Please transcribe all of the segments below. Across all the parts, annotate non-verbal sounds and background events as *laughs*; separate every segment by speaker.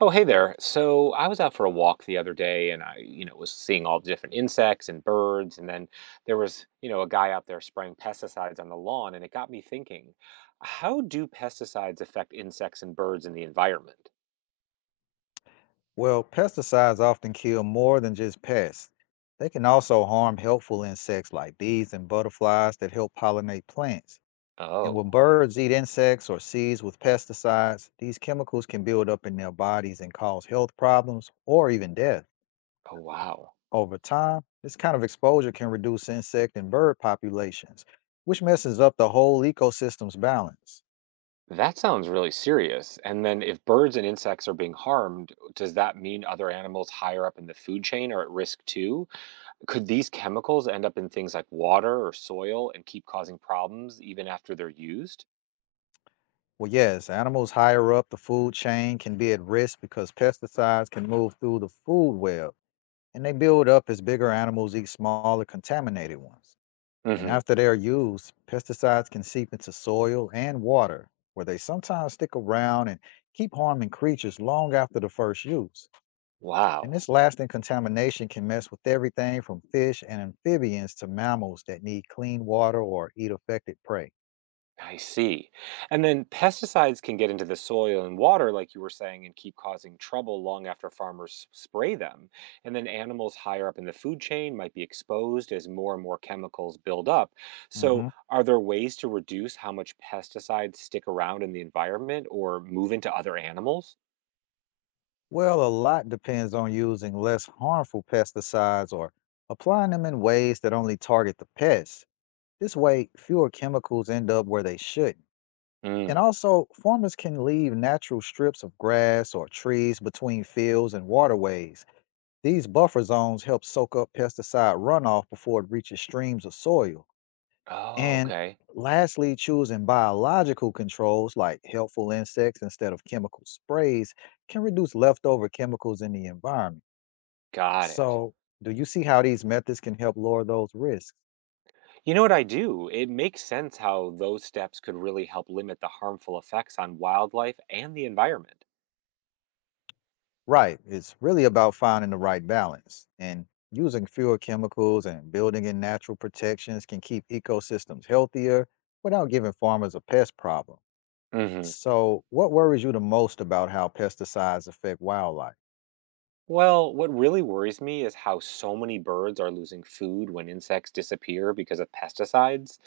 Speaker 1: Oh, hey there. So I was out for a walk the other day and I, was seeing all the different insects and birds. And then there was, a guy out there spraying pesticides on the lawn. And it got me thinking, how do pesticides affect insects and birds in the environment?
Speaker 2: Well, pesticides often kill more than just pests. They can also harm helpful insects like bees and butterflies that help pollinate plants. And when
Speaker 1: Oh,
Speaker 2: birds eat insects or seeds with pesticides, these chemicals can build up in their bodies and cause health problems or even death.
Speaker 1: oh, wow.
Speaker 2: Over time, this kind of exposure can reduce insect and bird populations, which messes up the whole ecosystem's balance.
Speaker 1: That sounds really serious. And then if birds and insects are being harmed, does that mean other animals higher up in the food chain are at risk too? Could these chemicals end up in things like water or soil and keep causing problems even after they're used?
Speaker 2: Well, yes, animals higher up the food chain can be at risk because pesticides can move through the food web and they build up as bigger animals eat smaller contaminated ones. And
Speaker 1: Hmm.
Speaker 2: after they are used, pesticides can seep into soil and water, where they sometimes stick around and keep harming creatures long after the first use. And
Speaker 1: Wow.
Speaker 2: this lasting contamination can mess with everything from fish and amphibians to mammals that need clean water or eat affected prey.
Speaker 1: I see. And then pesticides can get into the soil and water, like you were saying, and keep causing trouble long after farmers spray them. And then animals higher up in the food chain might be exposed as more and more chemicals build up. So,
Speaker 2: Mhm.
Speaker 1: are there ways to reduce how much pesticides stick around in the environment or move into other animals?
Speaker 2: Well, a lot depends on using less harmful pesticides or applying them in ways that only target the pests. This way, fewer chemicals end up where they shouldn't. And
Speaker 1: Mm.
Speaker 2: also, farmers can leave natural strips of grass or trees between fields and waterways. These buffer zones help soak up pesticide runoff before it reaches streams or soil.
Speaker 1: Oh,
Speaker 2: And
Speaker 1: okay.
Speaker 2: lastly, choosing biological controls like helpful insects instead of chemical sprays can reduce leftover chemicals in the environment.
Speaker 1: Got it.
Speaker 2: So, do you see how these methods can help lower those risks?
Speaker 1: You know what I do? It makes sense how those steps could really help limit the harmful effects on wildlife and the environment.
Speaker 2: Right. It's really about finding the right balance, and using fewer chemicals and building in natural protections can keep ecosystems healthier without giving farmers a pest problem.
Speaker 1: Hmm.
Speaker 2: So, what worries you the most about how pesticides affect wildlife?
Speaker 1: Well, what really worries me is how so many birds are losing food when insects disappear because of pesticides.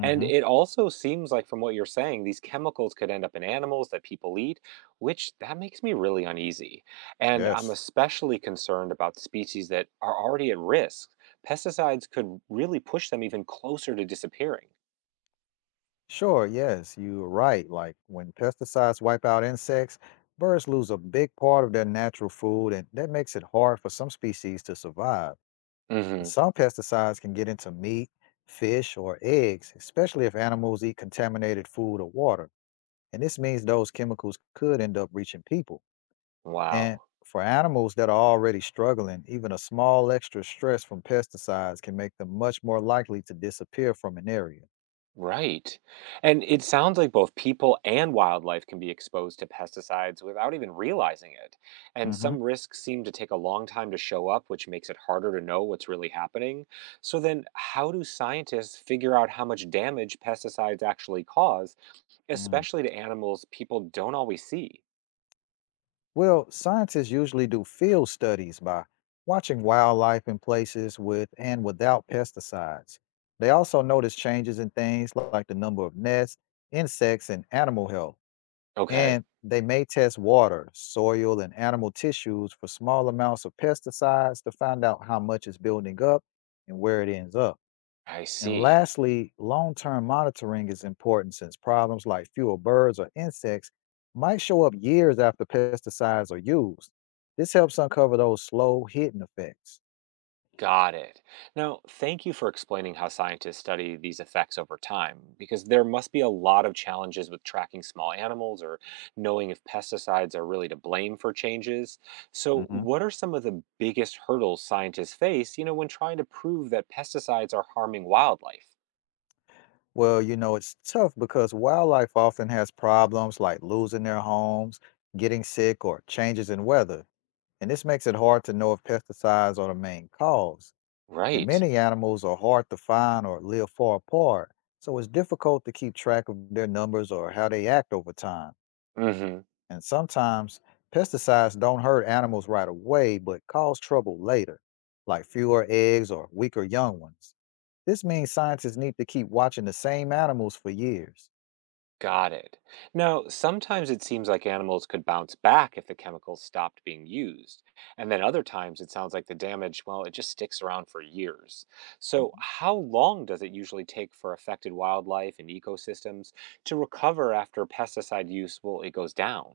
Speaker 1: And it also seems like, from what you're saying, these chemicals could end up in animals that people eat, which that makes me really uneasy. And I'm
Speaker 2: Yes.
Speaker 1: especially concerned about species that are already at risk. Pesticides could really push them even closer to disappearing.
Speaker 2: Sure. Yes. You're right. Like when pesticides wipe out insects, birds lose a big part of their natural food, and that makes it hard for some species to survive. And
Speaker 1: Hmm.
Speaker 2: some pesticides can get into meat, fish, or eggs, especially if animals eat contaminated food or water. And this means those chemicals could end up reaching people. And
Speaker 1: Wow.
Speaker 2: for animals that are already struggling, even a small extra stress from pesticides can make them much more likely to disappear from an area.
Speaker 1: Right. And it sounds like both people and wildlife can be exposed to pesticides without even realizing it. And
Speaker 2: Mm-hmm.
Speaker 1: some risks seem to take a long time to show up, which makes it harder to know what's really happening. So, then how do scientists figure out how much damage pesticides actually cause, especially to animals people don't always see?
Speaker 2: Well, scientists usually do field studies by watching wildlife in places with and without pesticides. They also notice changes in things like the number of nests, insects, and animal health.
Speaker 1: Okay.
Speaker 2: And they may test water, soil, and animal tissues for small amounts of pesticides to find out how much is building up and where it ends up.
Speaker 1: I
Speaker 2: And
Speaker 1: see.
Speaker 2: lastly, long term monitoring is important since problems like fewer birds or insects might show up years after pesticides are used. This helps uncover those slow hidden effects.
Speaker 1: Got it. Now, thank you for explaining how scientists study these effects over time, because there must be a lot of challenges with tracking small animals or knowing if pesticides are really to blame for changes. So,
Speaker 2: Mhm.
Speaker 1: what are some of the biggest hurdles scientists face, when trying to prove that pesticides are harming wildlife?
Speaker 2: Well, you know, it's tough because wildlife often has problems like losing their homes, getting sick, or changes in weather. And this makes it hard to know if pesticides are the main cause. And
Speaker 1: Right.
Speaker 2: many animals are hard to find or live far apart, so it's difficult to keep track of their numbers or how they act over time.
Speaker 1: Mhm.
Speaker 2: And sometimes pesticides don't hurt animals right away, but cause trouble later, like fewer eggs or weaker young ones. This means scientists need to keep watching the same animals for years.
Speaker 1: Got it. Now, sometimes it seems like animals could bounce back if the chemicals stopped being used. And then other times it sounds like the damage, well, it just sticks around for years. So,
Speaker 2: Mhm.
Speaker 1: how long does it usually take for affected wildlife and ecosystems to recover after pesticide use, well, it goes down?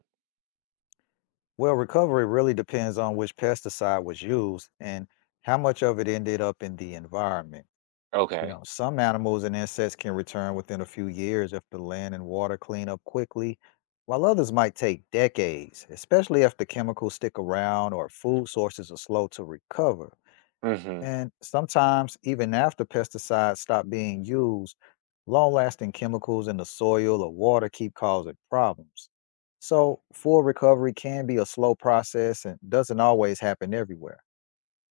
Speaker 2: Well, recovery really depends on which pesticide was used and how much of it ended up in the environment. You
Speaker 1: Okay.
Speaker 2: know, some animals and insects can return within a few years if the land and water clean up quickly, while others might take decades, especially if the chemicals stick around or food sources are slow to recover.
Speaker 1: Mm hmm.
Speaker 2: And sometimes, even after pesticides stop being used, long lasting chemicals in the soil or water keep causing problems. So, full recovery can be a slow process and doesn't always happen everywhere.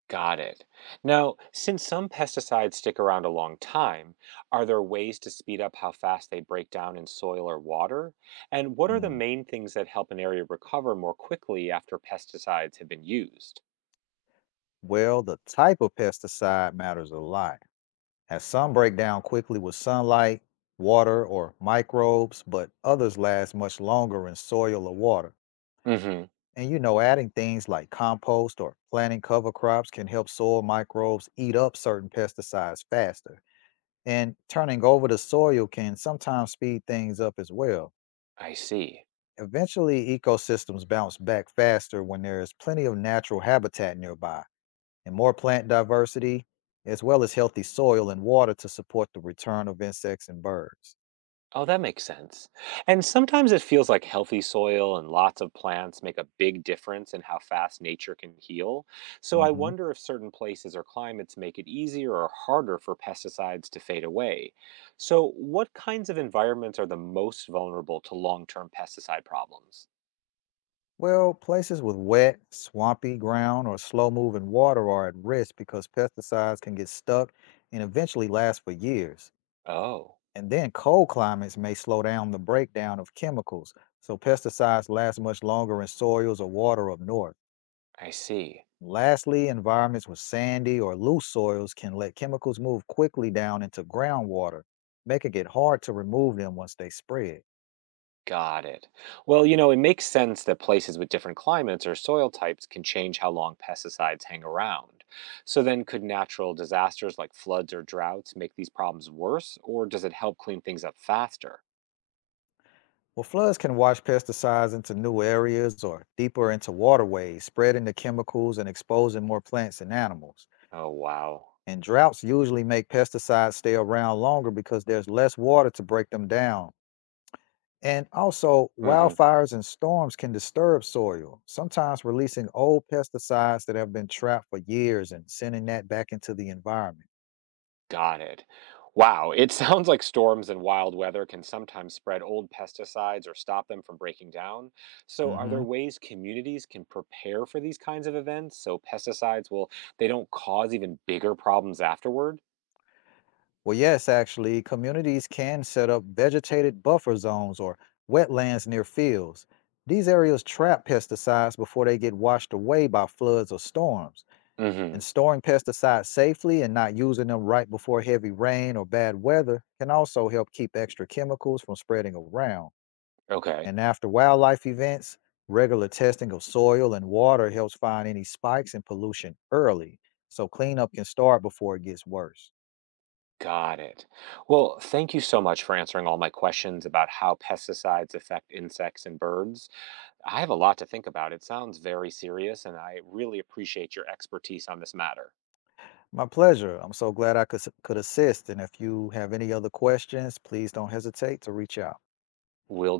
Speaker 1: Got it. Now, since some pesticides stick around a long time, are there ways to speed up how fast they break down in soil or water? And what are the
Speaker 2: Mm.
Speaker 1: main things that help an area recover more quickly after pesticides have been used?
Speaker 2: Well, the type of pesticide matters a lot, as some break down quickly with sunlight, water, or microbes, but others last much longer in soil or water.
Speaker 1: Hmm.
Speaker 2: And you know, adding things like compost or planting cover crops can help soil microbes eat up certain pesticides faster. And turning over the soil can sometimes speed things up as well.
Speaker 1: I see.
Speaker 2: Eventually, ecosystems bounce back faster when there is plenty of natural habitat nearby and more plant diversity, as well as healthy soil and water to support the return of insects and birds.
Speaker 1: Oh, that makes sense. And sometimes it feels like healthy soil and lots of plants make a big difference in how fast nature can heal. So I
Speaker 2: hmm
Speaker 1: wonder if certain places or climates make it easier or harder for pesticides to fade away. So, what kinds of environments are the most vulnerable to long term pesticide problems?
Speaker 2: Well, places with wet, swampy ground or slow moving water are at risk because pesticides can get stuck and eventually last for years.
Speaker 1: Oh,
Speaker 2: And then cold climates may slow down the breakdown of chemicals, so pesticides last much longer in soils or water up north.
Speaker 1: I see.
Speaker 2: Lastly, environments with sandy or loose soils can let chemicals move quickly down into groundwater, making it hard to remove them once they spread.
Speaker 1: Got it. Well, it makes sense that places with different climates or soil types can change how long pesticides hang around. So then, could natural disasters like floods or droughts make these problems worse, or does it help clean things up faster?
Speaker 2: Well, floods can wash pesticides into new areas or deeper into waterways, spreading the chemicals and exposing more plants and animals.
Speaker 1: Oh, wow.
Speaker 2: And droughts usually make pesticides stay around longer because there's less water to break them down. And also,
Speaker 1: Hmm.
Speaker 2: wildfires and storms can disturb soil, sometimes releasing old pesticides that have been trapped for years and sending that back into the environment.
Speaker 1: Got it. Wow, it *laughs* sounds like storms and wild weather can sometimes spread old pesticides or stop them from breaking down. So, are
Speaker 2: Mhm.
Speaker 1: there ways communities can prepare for these kinds of events so pesticides will they don't cause even bigger problems afterward?
Speaker 2: Well, yes, actually, communities can set up vegetated buffer zones or wetlands near fields. These areas trap pesticides before they get washed away by floods or storms. And
Speaker 1: Hmm.
Speaker 2: storing pesticides safely and not using them right before heavy rain or bad weather can also help keep extra chemicals from spreading around.
Speaker 1: Okay.
Speaker 2: And after wildlife events, regular testing of soil and water helps find any spikes in pollution early, so cleanup can start before it gets worse.
Speaker 1: Got it. Well, thank you so much for answering all my questions about how pesticides affect insects and birds. I have a lot to think about. It sounds very serious, and I really appreciate your expertise on this matter.
Speaker 2: My pleasure. I'm so glad I could could assist. And if you have any other questions, please don't hesitate to reach out.
Speaker 1: Will